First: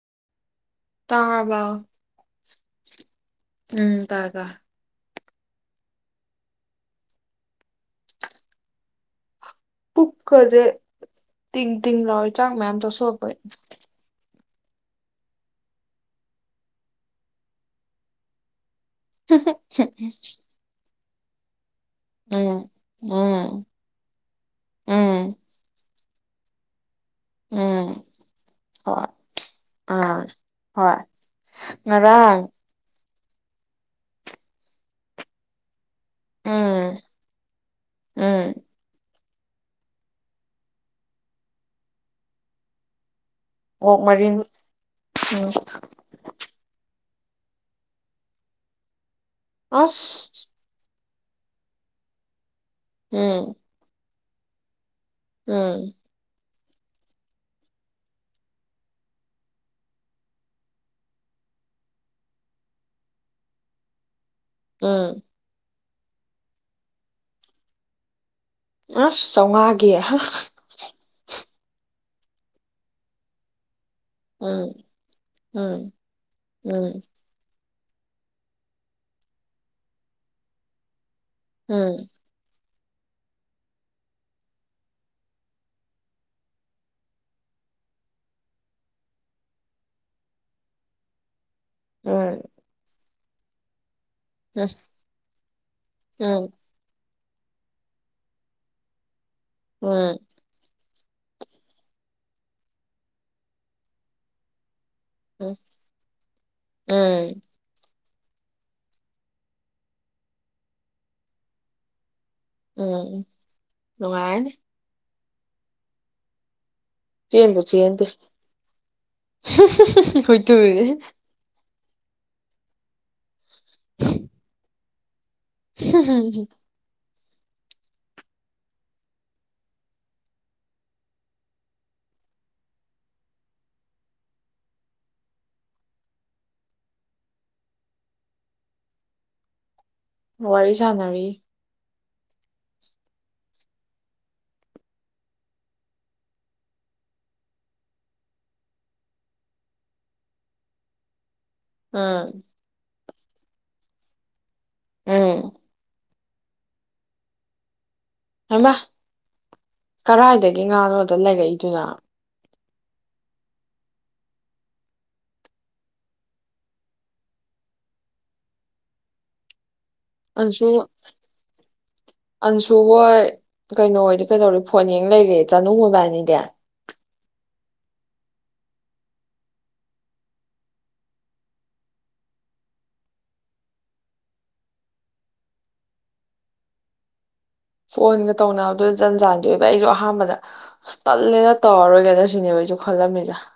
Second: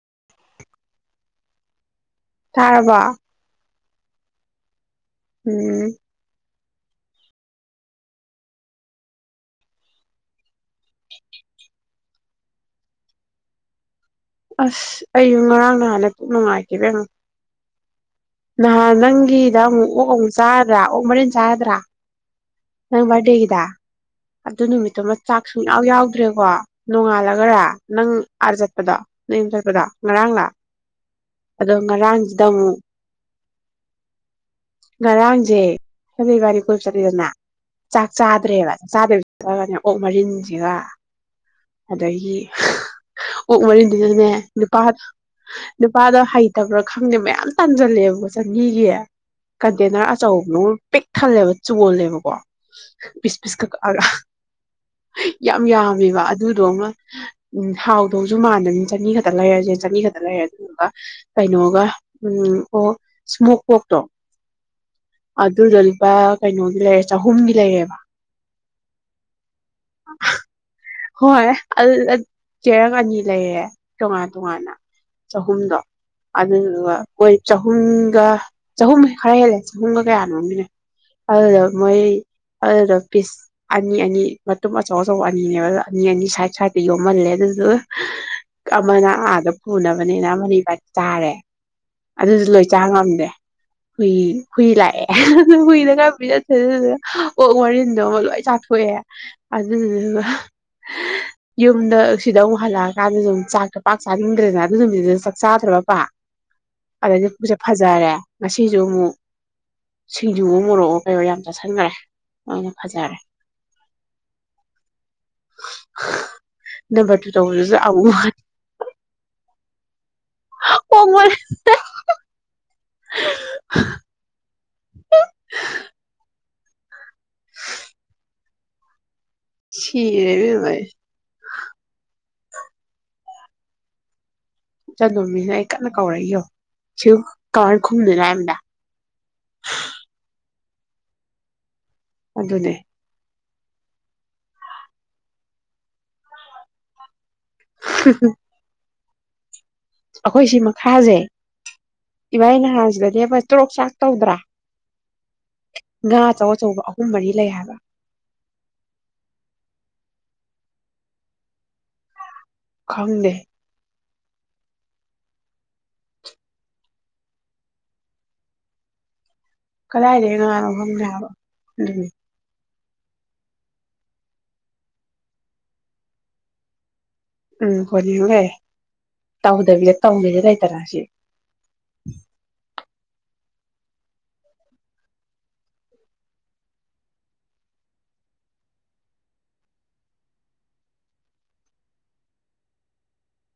ꯍ ꯇꯥꯕꯥꯎ ꯇꯥꯔꯕ ꯎꯝ ꯇꯥꯒꯥ ꯎꯝ ꯄꯨꯛꯀꯁꯦ ꯇꯤꯡ ꯇꯤꯡ ꯂꯥꯎꯏ ꯆꯥꯛ ꯃꯌꯥꯝ ꯆꯁꯣꯛꯂꯛꯄꯅ ꯑꯁ ꯑꯩꯌ ꯉꯔꯥꯡ ꯅꯍꯥꯟꯗ ꯄꯨ ꯅꯨꯡꯉꯥꯏꯈꯤꯕ ꯑꯃꯨꯛ ꯅꯍꯥꯟ ꯅꯪꯒꯤꯗ ꯑꯃꯨꯛ ꯑꯣꯛ ꯑꯃꯨꯛ ꯆꯥ꯭ꯔꯥ ꯑꯣ ꯃꯅꯤꯟ ꯆꯥꯗ꯭ꯔꯥ ꯎꯝ ꯅꯪ ꯕꯥꯔꯗꯦꯒꯤꯗ ꯎꯝ ꯑꯗꯨ ꯅꯨꯃꯤꯠꯇꯨ ꯎꯝ ꯆꯥꯛꯁꯨ ꯌꯥ ꯌꯥꯎꯗ꯭ꯔꯦꯀꯣ ꯅꯣꯡꯉꯥꯜꯂꯒꯔ ꯎꯝ ꯅꯪ ꯑꯥꯔ ꯆꯠꯄꯗꯣ ꯍꯣꯏ ꯅꯪ ꯆꯠꯄꯗꯣ ꯑꯥ ꯉꯔꯥꯡ ꯂꯥꯛ ꯍꯣꯏ ꯑꯗꯣ ꯉꯔꯥꯡ ꯉꯔꯥꯡꯁꯤꯗ ꯑꯃꯨꯛ ꯉꯔꯥꯡꯖꯦ ꯑꯗꯨ ꯏꯕꯅꯤ ꯀꯣꯏ ꯎꯝ ꯆꯠꯂꯤꯗꯅ ꯆꯥꯛ ꯎꯝ ꯆꯥꯗ꯭ꯔꯦꯕ ꯆꯥꯗ ꯇꯧꯔꯒꯅꯦ ꯑꯣꯛ ꯃꯔꯤꯟꯁꯤꯒ ꯑꯗꯒꯤ ꯑꯣꯛ ꯃꯔꯤꯟꯗꯨꯗꯅꯦ ꯎꯝ ꯅꯨꯄꯥ ꯑꯗꯣ ꯍꯩꯇꯕ꯭ꯔꯥ ꯈꯪꯗꯦ ꯃꯌꯥꯝ ꯇꯝꯖꯤꯜꯂꯛꯑꯦꯕꯀꯣ ꯆꯅꯤꯒꯤ ꯀꯟꯇꯦꯅꯔ ꯑꯁ ꯑꯆꯧꯕ ꯄꯤꯛ ꯊꯜꯂꯦꯕ ꯆꯣꯜꯂꯦꯕꯀꯣ ꯄꯤꯁ ꯎꯝ ꯄꯤꯁ ꯀꯛ ꯑꯒ ꯌꯥꯝ ꯎꯝ ꯌꯥꯝꯃꯦꯕ ꯑꯗꯨꯗꯣꯉꯣ ꯎ ꯍꯥꯎꯗꯧꯁꯨ ꯃꯥꯟꯗꯝꯅꯤꯅ ꯆꯅꯤ ꯈꯛꯇ ꯂꯩꯔꯁꯦ ꯆꯅꯤ ꯈꯛꯇ ꯂꯩꯔꯦ ꯑꯗꯨꯗꯨꯒ ꯀꯩꯅꯣꯒ ꯎꯝ ꯑꯣ ꯁꯃꯣꯛ ꯄꯣꯛꯇꯣ ꯎꯝ ꯑꯗꯨꯗꯣ ꯂꯨꯄꯥ ꯀꯩꯅꯣꯒꯤ ꯂꯩꯔꯦ ꯆꯍꯨꯝꯒꯤ ꯂꯩꯔꯦꯕ ꯑꯁ ꯆꯝꯉꯥꯒꯤ ꯑꯗꯨꯗ ꯆꯦꯔꯪ ꯑꯅꯤ ꯂꯩꯔꯦ ꯇꯣꯉꯥꯟ ꯎꯝ ꯇꯣꯉꯥꯟꯅ ꯆꯍꯨꯝꯗꯣ ꯎꯝ ꯑꯗꯨꯗꯨꯒ ꯎꯝ ꯃꯣꯏ ꯆ ꯆꯍꯨꯝꯒ ꯆꯍꯨꯝ ꯈꯔ ꯍꯦꯜꯂꯦ ꯆꯍꯨꯝꯒ ꯀꯌꯥꯅꯣꯝꯒꯤꯅꯦ ꯑꯗꯨꯗꯣ ꯃꯣꯏ ꯎꯝ ꯑꯗꯨꯗ ꯄꯤꯁ ꯑꯅꯤ ꯑꯅꯤ ꯃꯇꯨꯝ ꯑꯆꯧ ꯑꯆꯧꯕ ꯑꯅꯤꯅꯦꯕ ꯑꯗꯨ ꯑꯅꯤ ꯑꯅꯤ ꯁꯥꯏꯠ ꯁꯥꯏꯗꯠꯇ ꯌꯣꯝꯍꯜꯂꯦ ꯑꯗꯨꯒ ꯑꯃꯅ ꯑꯥꯗ ꯄꯨꯅꯕꯅꯤꯅ ꯑꯃꯅ ꯏꯕꯅꯤ ꯆꯥꯔꯦ ꯎꯝ ꯑꯗꯨꯖꯨ ꯂꯣꯏ ꯆꯥ ꯉꯝꯗꯦ ꯍꯨꯏ ꯍꯨꯏ ꯑꯁ ꯂꯥꯛꯑꯦ ꯑꯗꯨ ꯍꯨꯏꯗ ꯈ ꯄꯤꯖꯊꯣꯛꯑꯦ ꯎꯝ ꯑꯗꯨꯗꯨꯒ ꯑꯣꯛ ꯃꯔꯤꯟꯗꯣꯃ ꯂꯣꯏ ꯆꯥꯊꯣꯛꯑꯦ ꯎꯝ ꯑꯗꯨꯗꯨꯒ ꯌꯨꯝꯗ ꯁꯤꯗ ꯑꯃꯨꯛ ꯍꯜꯂꯛꯑ ꯀꯥꯟꯗ ꯆꯥꯛ ꯄꯥꯛ ꯆꯥꯅꯤꯡꯗ꯭ꯔꯦꯅ ꯑꯗꯨ ꯅꯨꯃꯤꯠꯇꯣ ꯆꯥꯛ ꯎꯝ ꯆꯥꯗ꯭ꯔꯕ ꯑꯗꯩꯗ ꯎꯝ ꯄꯨꯛꯁꯦ ꯐꯖ ꯇꯥꯔꯦ ꯉꯁꯤꯁꯨ ꯑꯃꯨꯛ ꯁꯤꯡꯖꯨꯋꯣ ꯃꯣꯔꯣꯛꯑꯣ ꯀꯩꯋꯣ ꯌꯥꯝ ꯆꯥꯁꯤꯟꯈꯔꯦ ꯎꯝ ꯅꯨꯡꯉꯥꯏꯔꯅꯤ ꯅꯝꯕꯔ ꯇꯨ ꯆꯦꯟꯕꯨ ꯇꯧꯕꯗꯁꯨ ꯆꯦꯟꯗꯦ ꯑꯃꯨꯛ [unintelligible] ꯍꯣꯡꯕꯅꯦ [unintelligible] [inaudible] [inaudible] [unintelligible] ꯁꯤ ꯔꯦ ꯏꯕꯦꯝꯃꯥ ꯑꯩ꯫ ꯆꯟꯗꯣꯃꯤꯁꯤꯅ ꯑꯩ ꯀꯟꯅ ꯀꯧꯔꯛꯏꯌꯣ ꯁꯤ ꯀꯃꯥꯏ ꯈꯨꯝꯗꯣꯏꯅꯣ ꯍꯥꯏꯕꯅꯤꯗ꯫ ꯋꯥꯔꯤ ꯁꯅꯔꯤ꯫ ꯑꯗꯨꯅꯦ꯫ ꯍꯥ ꯍꯥ ꯑꯩꯈꯣꯏ ꯁꯤ ꯃꯈꯥꯁꯦ ꯎꯝ ꯏꯕꯅꯤ ꯅꯍꯥꯟ ꯖꯤ ꯑꯦ ꯐꯁ ꯇ꯭ꯔꯣꯛ ꯆꯥꯛ ꯇꯧꯗ꯭ꯔꯥ? ꯎꯝ꯫ ꯉꯥ ꯑꯆꯧ- ꯑꯆꯧꯕ ꯑꯍꯨꯝ ꯃꯔꯤ ꯂꯩ ꯍꯥꯏꯕ꯫ ꯍꯥꯏꯃ! ꯀꯔꯥꯏꯗꯒꯤ ꯉꯥꯅꯣꯗ ꯂꯩꯔꯛꯏꯗꯨꯅ? ꯈꯪꯗꯦ꯫ ꯀꯗꯥꯏꯗꯩꯩ ꯑꯟꯁꯨ ꯉꯥꯅꯣ ꯈꯪꯗꯦ ꯍꯥꯏꯕꯥ꯫ ꯁꯨ ꯍꯣꯏ ꯀꯩꯅꯣ ꯑꯣꯏꯗꯤ ꯀꯩꯗꯧꯔꯦ ꯐꯣꯟ ꯌꯦꯡ ꯂꯩꯔꯦ ꯆꯥꯅꯨ ꯃꯥꯕꯅꯤꯗꯤ? ꯎꯝ ꯐꯣꯟ ꯌꯦꯡ ꯂꯩꯔꯤ ꯇꯧꯗꯕꯤꯗ ꯇꯧꯒꯦꯗꯤ ꯂꯩꯇꯔ ꯁꯤ꯫ ꯐꯣꯟꯒ ꯇꯧꯅꯕ ꯑꯗꯨ ꯖꯟꯖꯥꯟꯗꯤ ꯑꯣꯏꯕ ꯑꯩꯖꯨ ꯑꯍꯥꯟꯕꯗ ꯑꯁ ꯇꯜꯂꯦꯅ ꯇꯧꯔꯔꯣꯏꯒꯗ꯭ꯔ ꯁꯤꯅꯦꯕ ꯑꯩꯁꯨ ꯈꯜꯂꯝꯃꯤ ꯖꯦ ꯫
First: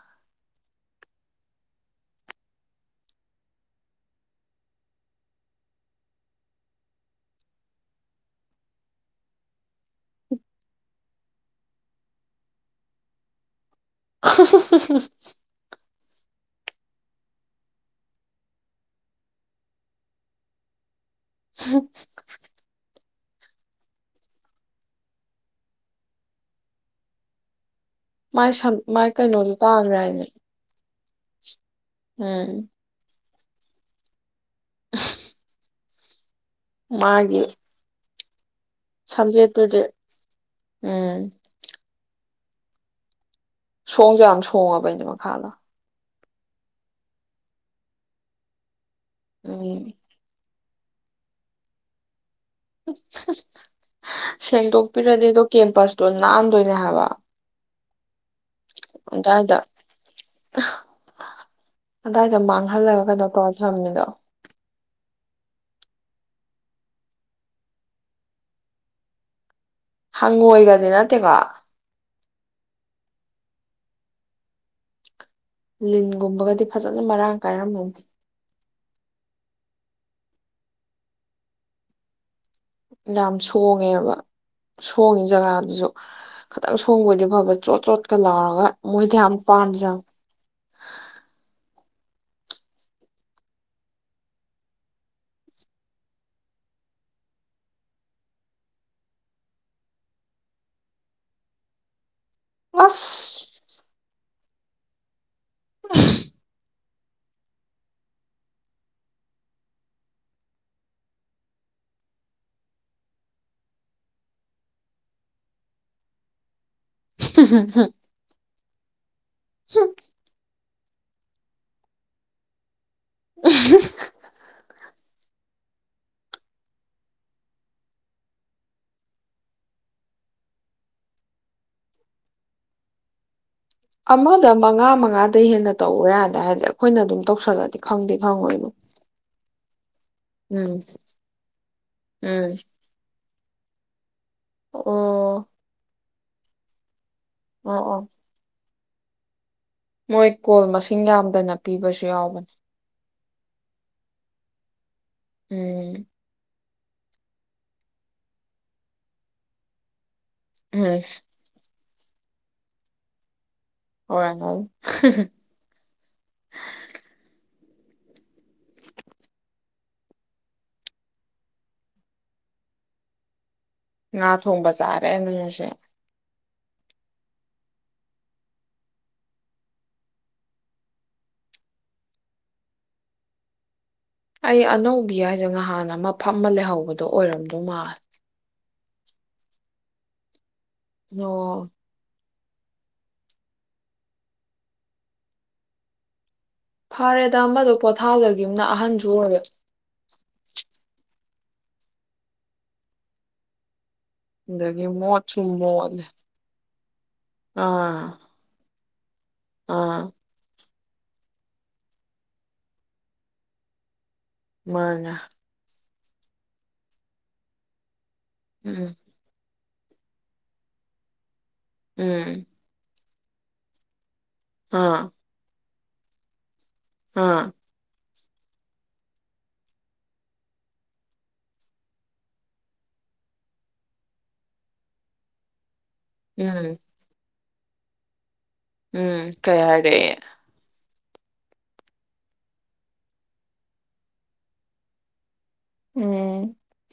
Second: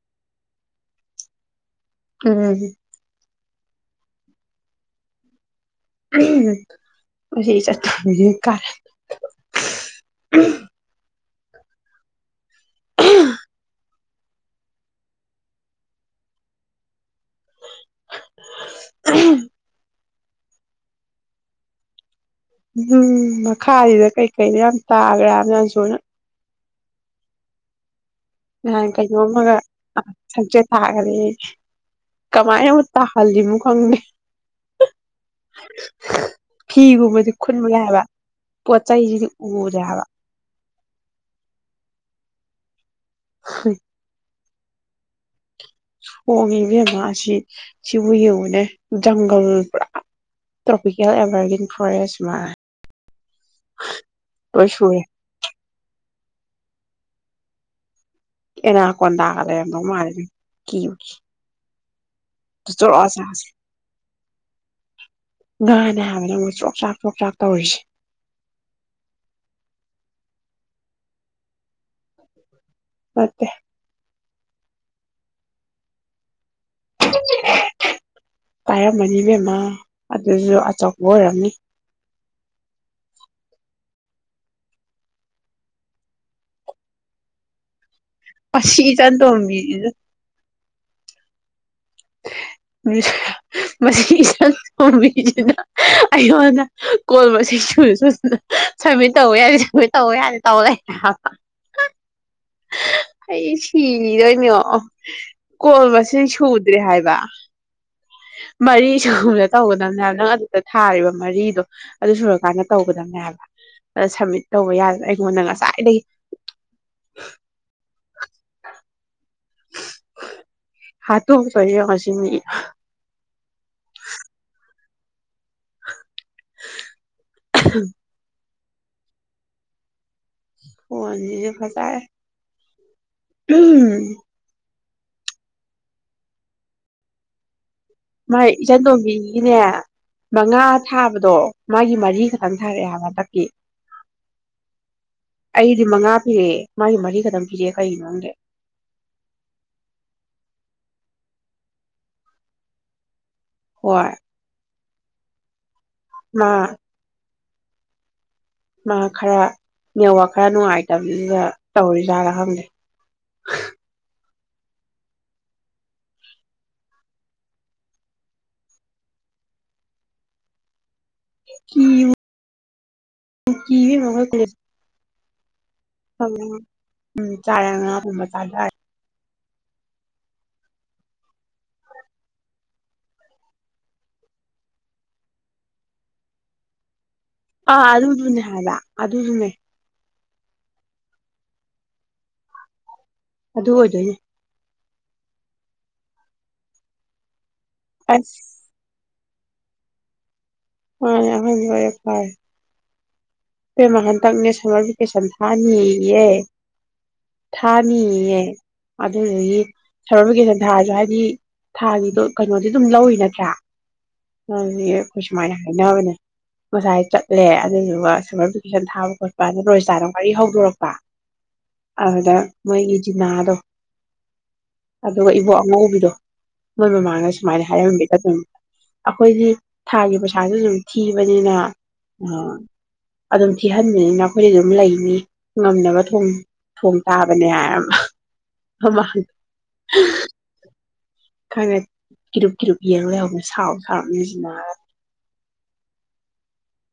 ꯎꯝ꯫ ꯎꯝ! [unintelligible] [unintelligible] ꯍ ꯍ ꯍ [unintelligible] ꯎꯝ ꯃꯈꯥꯁꯤꯗ ꯀꯩꯀꯩꯗ ꯌꯥꯝ ꯇꯥꯈ꯭ꯔꯥꯍꯥꯏ ꯑꯟꯁꯨ ꯅꯥ꯫ ꯃꯥꯏ ꯁꯝ ꯅꯍꯥꯟ ꯃꯥꯏ ꯀꯩꯅꯣꯝ ꯑꯃꯒ ꯀꯩꯅꯣꯁꯨ ꯇꯥꯈ꯭ꯔꯦ ꯍꯥꯏꯅꯦ ꯁꯪꯆꯦꯠ ꯇꯥ ꯐꯔꯦ꯫ ꯀꯃꯥꯏ ꯎꯝ ꯅꯕꯨ ꯇꯥ ꯍꯥꯜꯂꯤꯃꯨ ꯈꯪꯗꯦ꯫ [unintelligible] [inaudible] ꯐꯤꯒꯨꯝꯕꯗꯤ ꯃꯥꯒꯤ ꯈꯨꯟꯕꯒ ꯌꯥꯏ ꯍꯥꯕꯥ꯫ ꯄꯣꯆꯩꯁꯤꯗꯤ ꯎꯗꯦ ꯁꯝꯖꯦꯠꯇꯨꯗꯤ ꯍꯥꯏꯕꯥ ꯫ ꯎꯝ ꯁꯣꯡꯖꯨ ꯌꯥꯝ ꯁꯣ ꯁꯣꯡꯉ ꯕꯅꯤ ꯃꯈꯥꯗꯣ꯫ ꯁꯣꯡꯉꯤꯕꯦꯝꯃ ꯁꯤ ꯁꯤꯕꯨ ꯌꯦꯡꯉꯨꯅꯦ! ꯖꯪꯒꯜ ꯎꯝ ꯄꯨꯔꯥꯥ ꯇ꯭ꯔꯣꯄꯤꯀꯦꯜ ꯑꯦꯚꯔꯒ꯭ꯔꯤꯟ ꯐꯣꯔꯦꯁ ꯃꯥ ꯂꯣꯏ ꯁꯨꯔꯦ ꯁꯦꯡꯗꯣꯛꯄꯤꯔꯗꯤꯗꯣ ꯀꯦꯝꯄꯁ ꯇꯣ ꯅꯥꯟꯗꯣꯏꯅꯦ ꯍꯕ ꯏꯅꯥꯀꯗꯒꯗꯣ ꯃꯥꯔꯤ ꯀꯤ ꯑꯗꯥꯏꯗꯣ ꯃꯥꯡꯍꯜꯂꯒ ꯀꯩꯩꯅꯣ ꯇꯧꯔ ꯊꯃꯤꯗꯣ ꯅꯦ ꯍꯥꯏꯕꯅꯦ ꯑꯃꯨꯛ ꯆꯣꯛꯆ꯭ꯔꯥꯛ ꯆꯣꯛꯆ꯭ꯔꯥꯛ ꯇꯧꯔꯤꯁꯦ ꯍꯪꯉꯣꯏꯗꯗꯤ ꯅꯠꯇꯦꯀꯣ ꯃꯦ ꯂꯤꯒꯨꯝꯕꯒꯗꯤ ꯐꯖꯅ ꯃꯔꯥꯡ ꯀꯥꯏꯔꯝꯃꯧꯗꯦ ꯄꯥꯏꯔꯝꯃꯅꯤꯕꯦꯝꯃ ꯑꯗꯨꯁꯨ ꯑꯆꯧꯕ ꯑꯣꯏꯔꯝꯃꯤ ꯌꯥꯝ ꯁꯣꯡꯉꯦꯕ ꯁꯣꯡꯉꯤ ꯖꯒꯥꯗꯨꯁꯨ ꯈꯤꯇꯪ ꯁꯣꯡꯕꯣꯏꯗꯤ ꯐꯕ ꯆꯣꯠ ꯆꯣꯠ ꯂ ꯑꯁꯤ ꯃꯣꯏ ꯊꯅ ꯏꯆꯟꯇꯣꯝꯕꯤꯁꯤꯁꯨ ꯄꯥꯅꯖ ꯃꯁꯤꯒꯤ ꯏꯁ ꯊꯣꯡꯝꯕꯤꯁꯤꯅ ꯑꯩꯉꯣꯟꯗ ꯀꯣꯜ ꯃꯁꯤꯡ ꯁ ꯁꯨꯅ ꯁꯃꯤꯠ ꯇꯧꯕ ꯌꯥꯅꯤ ꯁꯃꯤꯠ ꯇꯧꯕ ꯌꯥꯅꯤ ꯇꯧ ꯂꯩ ꯑꯁ ꯑꯩ ꯁꯤꯗ [unintelligible] ꯀꯣꯜꯕꯁ ꯁꯨꯗ ꯍꯥꯏ ꯍꯥꯏꯕ ꯃꯔꯤ ꯁꯨꯕꯅ ꯇꯧꯒꯗꯝꯕꯅꯦ ꯍꯥꯏꯕ ꯅꯪ ꯑꯗꯨꯗ ꯊꯥꯔꯤꯕ ꯃꯔꯤꯗꯣ ꯑꯗꯨ ꯁꯨꯔꯀꯥꯟꯗ ꯇꯧꯒꯗꯝꯕꯅꯦ ꯍꯥꯏꯕ ꯑꯗ ꯁꯝꯃꯤꯠ ꯇꯧꯕ ꯌꯥꯗꯅ ꯑꯩꯉꯣꯟꯗ ꯉꯁꯥꯏꯗꯒꯤ ꯍꯨꯝ ꯍꯨꯝ ꯍꯨꯝ ꯍꯥ ꯇ ꯀ ꯉꯁꯤ ꯃꯤ ꯎ [inaudible] ꯍꯦ ꯐꯁ ꯑꯃꯥꯗ ꯃꯉꯥ ꯃꯉꯥꯗꯒꯤꯩ ꯍꯦꯟꯅ ꯇꯧꯕ ꯌꯥꯗꯦ ꯍꯥꯏꯔꯦ ꯑꯩꯈꯣꯏꯅ ꯑꯗꯨꯝ ꯇꯧꯁꯜꯂꯗꯤ ꯈꯪꯗꯤ ꯃꯥꯥꯏ ꯈꯪꯉꯣꯏꯕ ꯏꯆꯟ ꯇꯣꯝꯕꯤꯒꯤꯅꯦ ꯃꯉꯥ ꯎꯝ ꯊꯥꯕꯗꯣ ꯃꯥꯒꯤ ꯃꯔꯤ ꯈꯛꯇꯪ ꯎꯝ ꯊꯥꯔꯛꯑꯦ ꯍꯟꯗꯛꯀꯤ ꯑꯣ ꯑꯩꯗꯤ ꯃꯉꯥ ꯔꯦ ꯃꯥꯔꯤ ꯃꯔꯤꯒ ꯑꯗꯨꯝ ꯄꯤꯔꯦ ꯑꯣ ꯑꯣ ꯀꯩꯒꯤꯅꯣꯪꯗꯦ ꯃꯣꯏ ꯀꯣꯜ ꯃꯁꯤꯡ ꯌꯥꯝꯗꯅ ꯄꯤꯕꯁꯨ ꯌꯥꯎꯕꯅꯤ ꯍꯏ ꯎꯝ ꯃꯥ ꯃꯥ ꯈꯔ ꯅꯦꯋꯥꯛ ꯈꯔ ꯎꯝ ꯅꯨꯡꯉꯥꯏꯇꯝꯅꯤꯅ ꯇꯧꯔꯤꯖꯥꯔ ꯈꯪꯗꯦ ꯑꯣꯏꯔꯝꯒꯅꯤ ꯀꯤ ꯌꯨ ꯀꯤ ꯕꯦꯝꯃ ꯉꯥ ꯈꯣꯏ ꯀꯣꯂꯦꯁ [unintelligible] ꯎꯝ ꯆꯥꯔ ꯉꯒꯨꯝꯕ ꯆꯥꯗꯔꯦ ꯑꯩ ꯑꯅꯧꯕꯤ ꯍꯥꯏꯁꯦ ꯅꯍꯥꯟ ꯑꯃ ꯐꯝꯃ ꯂꯩꯍꯧꯕꯗꯣ ꯑꯣꯏꯔꯝꯗꯧ ꯑ ꯃꯥꯜꯂꯦ ꯑꯗꯨꯗꯨꯅꯦ ꯍꯥꯏꯂ ꯑꯗꯨꯗꯨꯅꯦ ꯅꯣ ꯑꯗꯨ ꯑꯣꯏꯗꯣꯏꯅꯦ ꯐꯥꯔꯦꯗ ꯑꯃꯗꯨ ꯑꯁ ꯄꯣꯊꯥꯖꯒꯤꯝꯅ ꯑꯍꯟꯖꯨ ꯑꯣꯏꯔꯦ ꯑꯍꯟꯖꯨ ꯑꯣꯏꯔꯦ ꯐꯔꯦ ꯏꯄꯦꯝꯃ ꯍꯟꯇꯛꯅꯦ ꯁꯝꯃꯔ ꯑꯗꯒꯤ ꯚꯦꯀꯦꯁꯟ ꯃꯣꯠꯁꯨ ꯃꯣꯠꯂꯦ ꯊꯥꯅꯤꯌꯦ ꯑꯥ ꯊꯥꯅꯤꯌꯦ ꯑꯗꯨꯗꯒꯤ ꯑꯥ ꯁꯚꯔꯚꯤꯀꯦꯁꯟ ꯊꯥꯁꯨ ꯍꯥꯏꯗꯤ ꯊꯥꯒꯤꯗꯣ ꯀꯩꯅꯣꯗꯤ ꯑꯗꯨꯝ ꯂꯧꯏ ꯅꯠꯇ꯭ꯔꯥ ꯑ ꯃꯥꯅꯦ ꯈꯨꯁꯃꯥꯏꯅ ꯍꯥꯏꯕꯅꯦ ꯉꯁꯥꯏ ꯆꯠꯂꯦ ꯑꯗꯨꯗꯨꯒ ꯁꯃꯔ ꯕꯦꯀꯦꯁꯟ ꯎꯝ ꯊꯕꯥ ꯈꯣꯠꯄ [unintelligible] ꯥꯅꯋꯥꯔꯤ ꯍꯧꯗꯣꯔꯛꯄ ꯑꯗꯨꯗ ꯎꯝ ꯃꯣꯏꯒꯤ ꯇꯤꯅꯗꯣ ꯑꯥ ꯑꯗꯨꯒ ꯏꯕꯣꯛ ꯉꯧꯕꯤꯗꯣ ꯃꯣꯏ ꯃꯃꯥꯡꯅ ꯑꯥ ꯁꯨꯨꯃꯥꯥꯏꯅ ꯍꯥꯏꯔꯝ ꯑꯗꯨꯝ ꯑꯩꯈꯣꯏꯗꯤ ꯊꯥꯒꯤ ꯄꯩꯁꯥꯁꯨ ꯑꯗꯨꯝ ꯊꯤꯕꯅꯤꯅ ꯑꯥ ꯑꯗꯨꯝ ꯊꯤꯍꯟꯕꯅꯤꯅ ꯑꯩꯈꯣꯏꯗꯤ ꯑꯗꯨꯝ ꯂꯩꯅꯤ ꯉꯝꯅꯕ ꯊꯨꯡ ꯎꯝ ꯊꯣꯡ ꯇꯥꯕ ꯕꯅꯝ ꯎꯝ ꯀꯩ ꯍꯥꯏꯔꯦ ꯈꯪꯅꯦ ꯀꯤꯔꯨꯞ ꯀꯤꯔꯨꯞ ꯌꯦꯡ ꯂꯩꯍꯧꯕꯅꯤ ꯁꯥꯎꯕꯨ ꯁꯥꯎꯔꯝꯅꯤ ꯖꯤꯅ ꯎꯝ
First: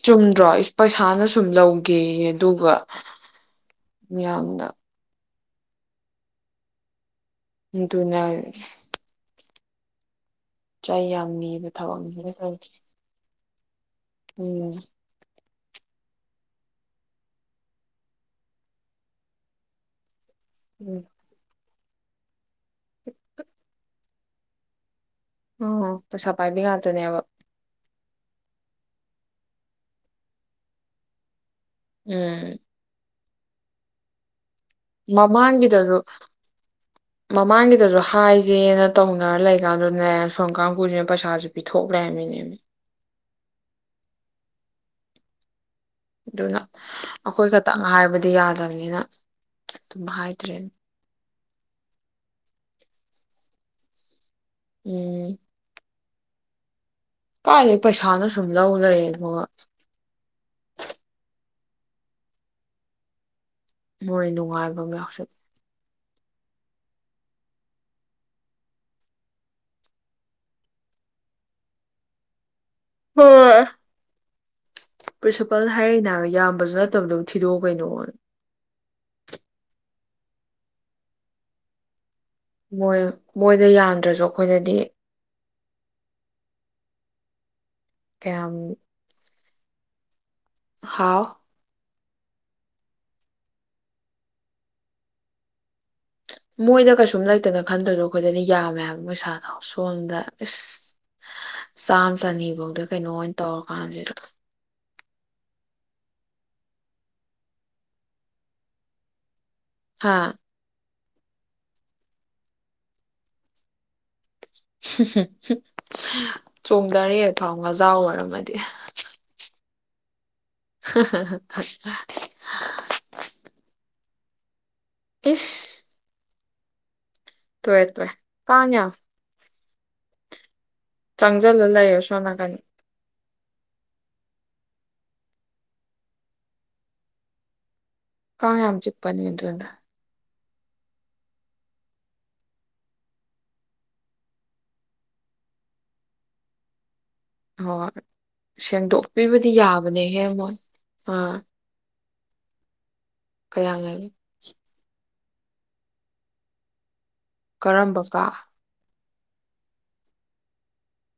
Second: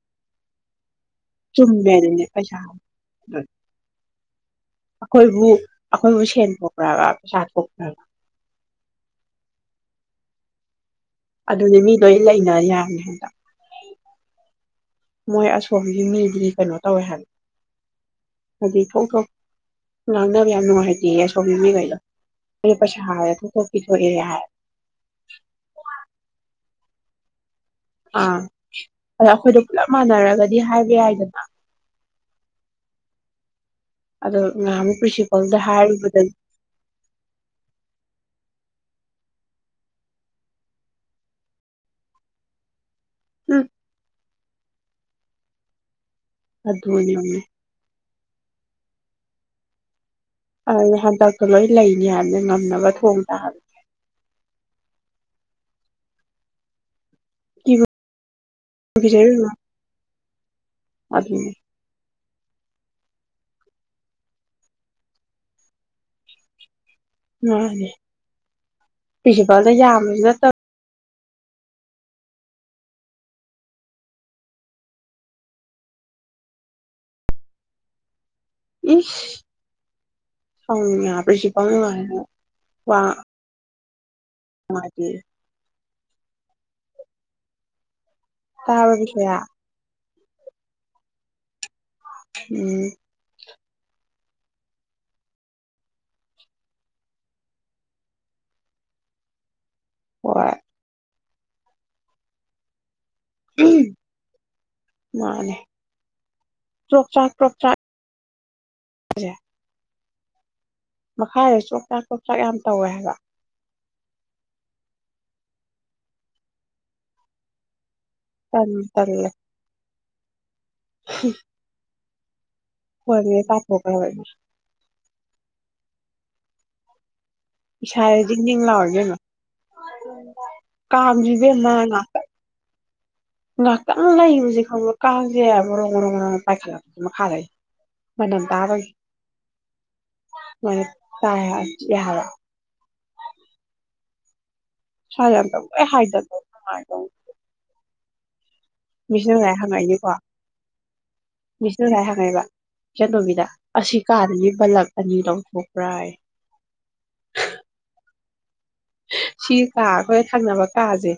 ꯆꯨꯝꯗ꯭ꯔꯣ ꯏꯁ ꯄ ꯏꯁꯥꯅ ꯁꯨꯝ ꯆꯨꯝꯃꯦ ꯑꯗꯨꯅꯦ ꯂꯧꯒꯦꯌꯦ ꯄꯩꯁꯥ ꯑꯗꯨꯒ ꯃꯤꯌꯥꯝꯅ ꯕꯨ ꯑꯩꯈꯣꯏꯕꯨ ꯁꯦꯟꯊꯣꯛꯈ꯭ꯔꯕ ꯎ ꯑꯗꯨꯅ ꯆꯩ ꯌꯥꯝ ꯅꯤꯕ ꯑꯗꯨꯅꯦ ꯃꯤꯗꯣ ꯑꯩ ꯊꯕꯛꯅꯤꯅ ꯂꯩꯅ ꯇꯧꯔꯤꯁꯦ ꯌꯥꯅꯤ ꯍꯟꯗ ꯎꯝ ꯃꯣꯏ ꯑꯁꯣꯝꯒꯤ ꯃꯤꯗꯤ ꯀꯩꯅꯣ ꯇꯧꯋꯦ ꯍꯥꯏꯕ ꯍꯥꯏꯗꯤ ꯊꯣꯛ ꯊꯣꯛ ꯂꯥꯡꯅꯕ ꯌꯥꯝ ꯎꯝ ꯅꯨꯡꯉꯥꯏꯇꯦ ꯑꯁꯣꯕꯤ ꯃꯤꯈꯩꯅ [inaudible] ꯃ ꯄꯁꯥ ꯍꯥꯏ ꯊ ꯊ ꯑ ꯇꯅꯕ ꯑꯥ ꯑꯗ ꯑꯩꯈꯣꯏꯗꯣ ꯄꯨꯂꯞ ꯃꯥꯟꯅꯔꯒꯗꯤ ꯍꯥꯏꯕ ꯌꯥꯏꯗꯅ ꯎꯝ ꯑꯗꯨꯗ ꯃꯃꯥꯡꯒꯤꯗꯁꯨ ꯃꯃꯥꯡꯒꯤꯗꯁꯨ ꯍꯥꯏꯁꯦꯅ ꯇꯧꯅꯔ ꯂꯩꯀꯥꯟꯗꯨꯗꯅꯦ ꯁꯝ ꯀꯥꯡꯈꯁꯤꯅ ꯄꯩꯁꯥꯥꯁꯦ ꯄꯤꯊꯣꯛ꯭ꯔꯦꯕꯃꯤꯅꯦ ꯎꯝ ꯑꯗꯨꯅ ꯑꯗꯨꯅꯦꯃꯤ ꯑꯩꯈꯣꯏ ꯈꯛꯇꯪ ꯍꯥꯏꯕꯗꯤ ꯑꯗꯨ ꯌꯥꯗꯕꯅꯤꯅ ꯑꯗꯨꯝ ꯍꯥꯏ ꯑꯍꯗ ꯂꯣꯏ ꯂꯩꯅꯤ ꯍꯥꯏꯅ ꯉꯝꯅꯕ ꯊꯣꯡ ꯇꯥꯕꯁ ꯎꯝ ꯀꯔꯦ ꯀꯤꯕꯨ ꯄꯁꯥꯅ ꯁꯨꯝ ꯂꯧ ꯂꯩꯔꯦ ꯀꯤꯖꯩꯔꯨꯅꯨ ꯑꯗꯨꯒꯒ ꯑꯗꯨꯅꯦ ꯃꯣꯏ ꯅꯨꯡꯉꯥꯏꯕ ꯌꯥꯎꯁꯜ ꯃꯥꯅꯦ ꯄ꯭ꯔꯤꯟꯁꯤꯄꯥꯜꯗ ꯌꯥꯝꯕꯁꯨ ꯅꯠꯇꯕ ꯍꯣꯏ ꯄ꯭ꯔꯤꯟꯁꯤꯄꯥꯜꯅ ꯍꯥꯏꯔꯛꯏꯅꯦꯕ ꯏꯕꯁꯨ ꯅꯠꯇꯕꯗ ꯑꯗꯨꯝ ꯊꯤꯗꯣꯛꯑꯣ ꯀꯩꯅꯣ ꯏ ꯁꯥꯎꯁꯤꯖꯤꯄ ꯌꯥꯅ ꯃꯣꯏ ꯃꯣꯏꯗ ꯌꯥ ꯗ꯭ꯔꯖꯣꯛ ꯑꯩꯈꯣꯏꯗꯗꯤ ꯅꯨꯡꯉꯥꯏꯇꯦꯌꯦ ꯀꯌꯥꯝ ꯇꯥꯕꯕꯤꯁꯌꯥ ꯍꯥꯎ ꯎꯝ ꯃꯣꯏꯗ ꯀꯩꯁꯨꯝ ꯂꯩꯇꯅ ꯈꯟꯗ꯭ꯔꯗꯣ ꯑꯩꯈꯣꯏꯗꯅ ꯌꯥꯝꯃꯦꯕ ꯃꯣꯏ ꯁꯥꯥꯅꯧꯋ ꯁꯣꯝꯗ ꯍꯣꯏ ꯏꯁ ꯆꯥꯝ ꯆꯅꯤ ꯐꯧꯗ ꯀꯩꯅꯣ ꯑꯣꯏꯅ ꯇꯧꯔꯀꯥꯟꯁꯤꯗ ꯃꯥꯅꯦ ꯆꯣꯛꯆꯥꯛ ꯄ꯭ꯔꯣꯛꯆꯥꯛ ꯍꯥꯥ ꯃꯈꯥꯗ ꯆꯣꯛꯆꯥꯛ ꯆꯣꯛꯆꯥꯛ ꯌꯥꯝ ꯇꯧꯋꯦ ꯍꯥꯏꯕ ꯆꯣꯡꯊꯔꯦ ꯐꯥꯎ ꯉ ꯆꯥꯎ ꯑꯣꯏꯔꯝꯃꯗꯤ ꯇꯟꯕꯨ ꯇꯜꯂꯦ ꯍ ꯍ ꯍ ꯊ [unintelligible] ꯏꯁ ꯇꯣꯛꯑꯦ ꯇꯣꯛꯑꯦ ꯏꯁꯥꯖꯤ ꯖꯤꯡ ꯅꯤꯡ ꯀꯥꯡ ꯂꯥꯎꯋꯤ ꯌꯥꯝ ꯏꯕꯦꯝꯃ ꯎꯝ ꯀꯥꯡꯖꯤꯗ ꯆꯪꯁꯤꯜꯂ ꯃ ꯂꯩꯔꯦ ꯉ ꯁꯣꯝ ꯅꯥꯀꯟ ꯉꯥꯛꯇꯪ ꯂꯩꯕꯖꯦ ꯈꯪꯕꯔꯥ ꯀꯥꯡꯖꯦ ꯃꯔꯪ ꯃꯔꯪ ꯄꯥꯏꯈꯠꯂꯛꯇꯨꯏꯅꯦ ꯃꯊꯈꯥꯗꯩ ꯀꯥꯡ ꯌꯥꯝ ꯆꯤꯛꯄꯅꯤ ꯑꯗꯨꯅ ꯃ ꯇꯥꯏ ꯌꯥ [unintelligible] ꯍꯣꯏ ꯃꯤꯁ ꯁꯦꯡꯗꯣꯛꯄꯤꯕꯗꯤ ꯉꯁꯥꯏ ꯍꯪꯉꯛꯏꯅꯤꯀꯣ ꯌꯥꯕꯅꯦꯍꯦ ꯃꯣꯏ ꯑꯥ ꯍꯥꯏꯕ ꯏꯆꯟꯇꯣꯝꯕꯤꯗ ꯀꯌꯥꯝ ꯑꯁꯤ ꯀꯥꯗꯅꯤ ꯕꯜꯂꯞ ꯑꯅꯤ ꯂꯧꯊꯣꯛꯄ꯭ꯔꯥ ꯍꯥꯏ ꯀꯔꯝꯕ ꯀꯥ ꯁꯤ ꯀꯥ ꯑꯈꯣꯏ ꯊꯪꯅꯕ ꯀꯥꯁꯦ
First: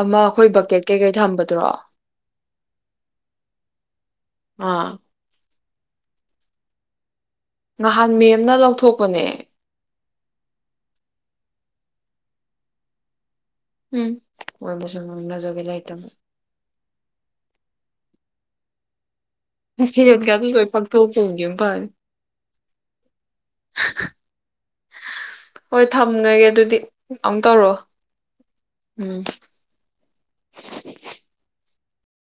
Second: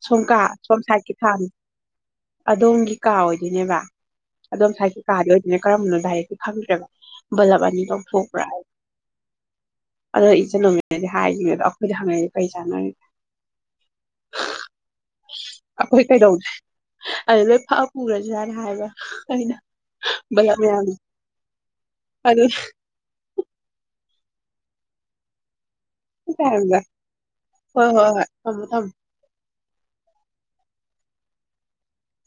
ꯑꯃ ꯁꯣꯝ ꯀꯥ ꯑꯩꯈꯣꯏ ꯁꯣꯝ ꯕꯛꯀꯦꯠ ꯀꯩꯀꯩ ꯁꯥꯏꯠꯀꯤ ꯀꯥꯅꯤ ꯊꯝꯕꯗꯨꯔꯣ ꯑꯗꯣꯝꯒꯤ ꯀꯥ ꯑꯣꯏꯗꯣꯏꯅꯦꯕ ꯑꯗꯣꯝ ꯑꯥ ꯁꯥꯏꯠꯀꯤ ꯀꯥꯗ ꯑꯣꯏ ꯀꯔꯝꯕꯅꯣ ꯗꯥꯏꯔꯦꯛꯇꯤ ꯈꯪꯗꯔꯦꯕ ꯅꯍꯥꯟ ꯃꯦꯝꯅ ꯂꯧꯊꯣꯛꯄꯅꯦ ꯑꯗꯣ ꯏꯆꯟ ꯇꯣꯝꯕꯤꯅꯗꯤ ꯍꯥꯏꯈꯤꯅꯦ ꯑꯗꯣ ꯑꯩꯈꯣꯏꯗꯤ ꯍꯪꯉꯛꯏ ꯀꯔꯤ ꯆꯥꯟꯅꯔꯤꯒꯦ ꯎꯝ ꯃꯣꯏꯕꯨꯁꯨ ꯉꯥꯡꯅꯖꯕꯤ ꯑꯩꯈꯣꯏ ꯂꯩꯇꯕ ꯀꯩꯗꯧꯗꯦ ꯍꯥꯏꯗꯤ ꯂꯣꯏ ꯐꯛꯑ ꯄꯨꯒꯔꯅꯤ ꯖꯔ ꯍꯥꯏꯕ ꯑꯩꯅ ꯍꯔꯠ ꯀꯌꯥꯗ ꯕꯂꯞ ꯀꯣꯏ ꯐꯛ ꯃꯌꯥꯝꯗꯣ ꯊꯧ ꯄꯧꯒꯦ ꯐ ꯑꯗꯨ [inaudible] ꯍꯣꯏ ꯊꯝꯒꯒꯦ ꯑꯗꯨꯗꯤ ꯑꯃꯨꯛ ꯇꯧꯔꯣ ꯍꯣꯏ ꯍꯣꯏ ꯍꯣꯏ ꯊꯝꯃꯣ ꯊꯝꯃꯣ ꯎꯝ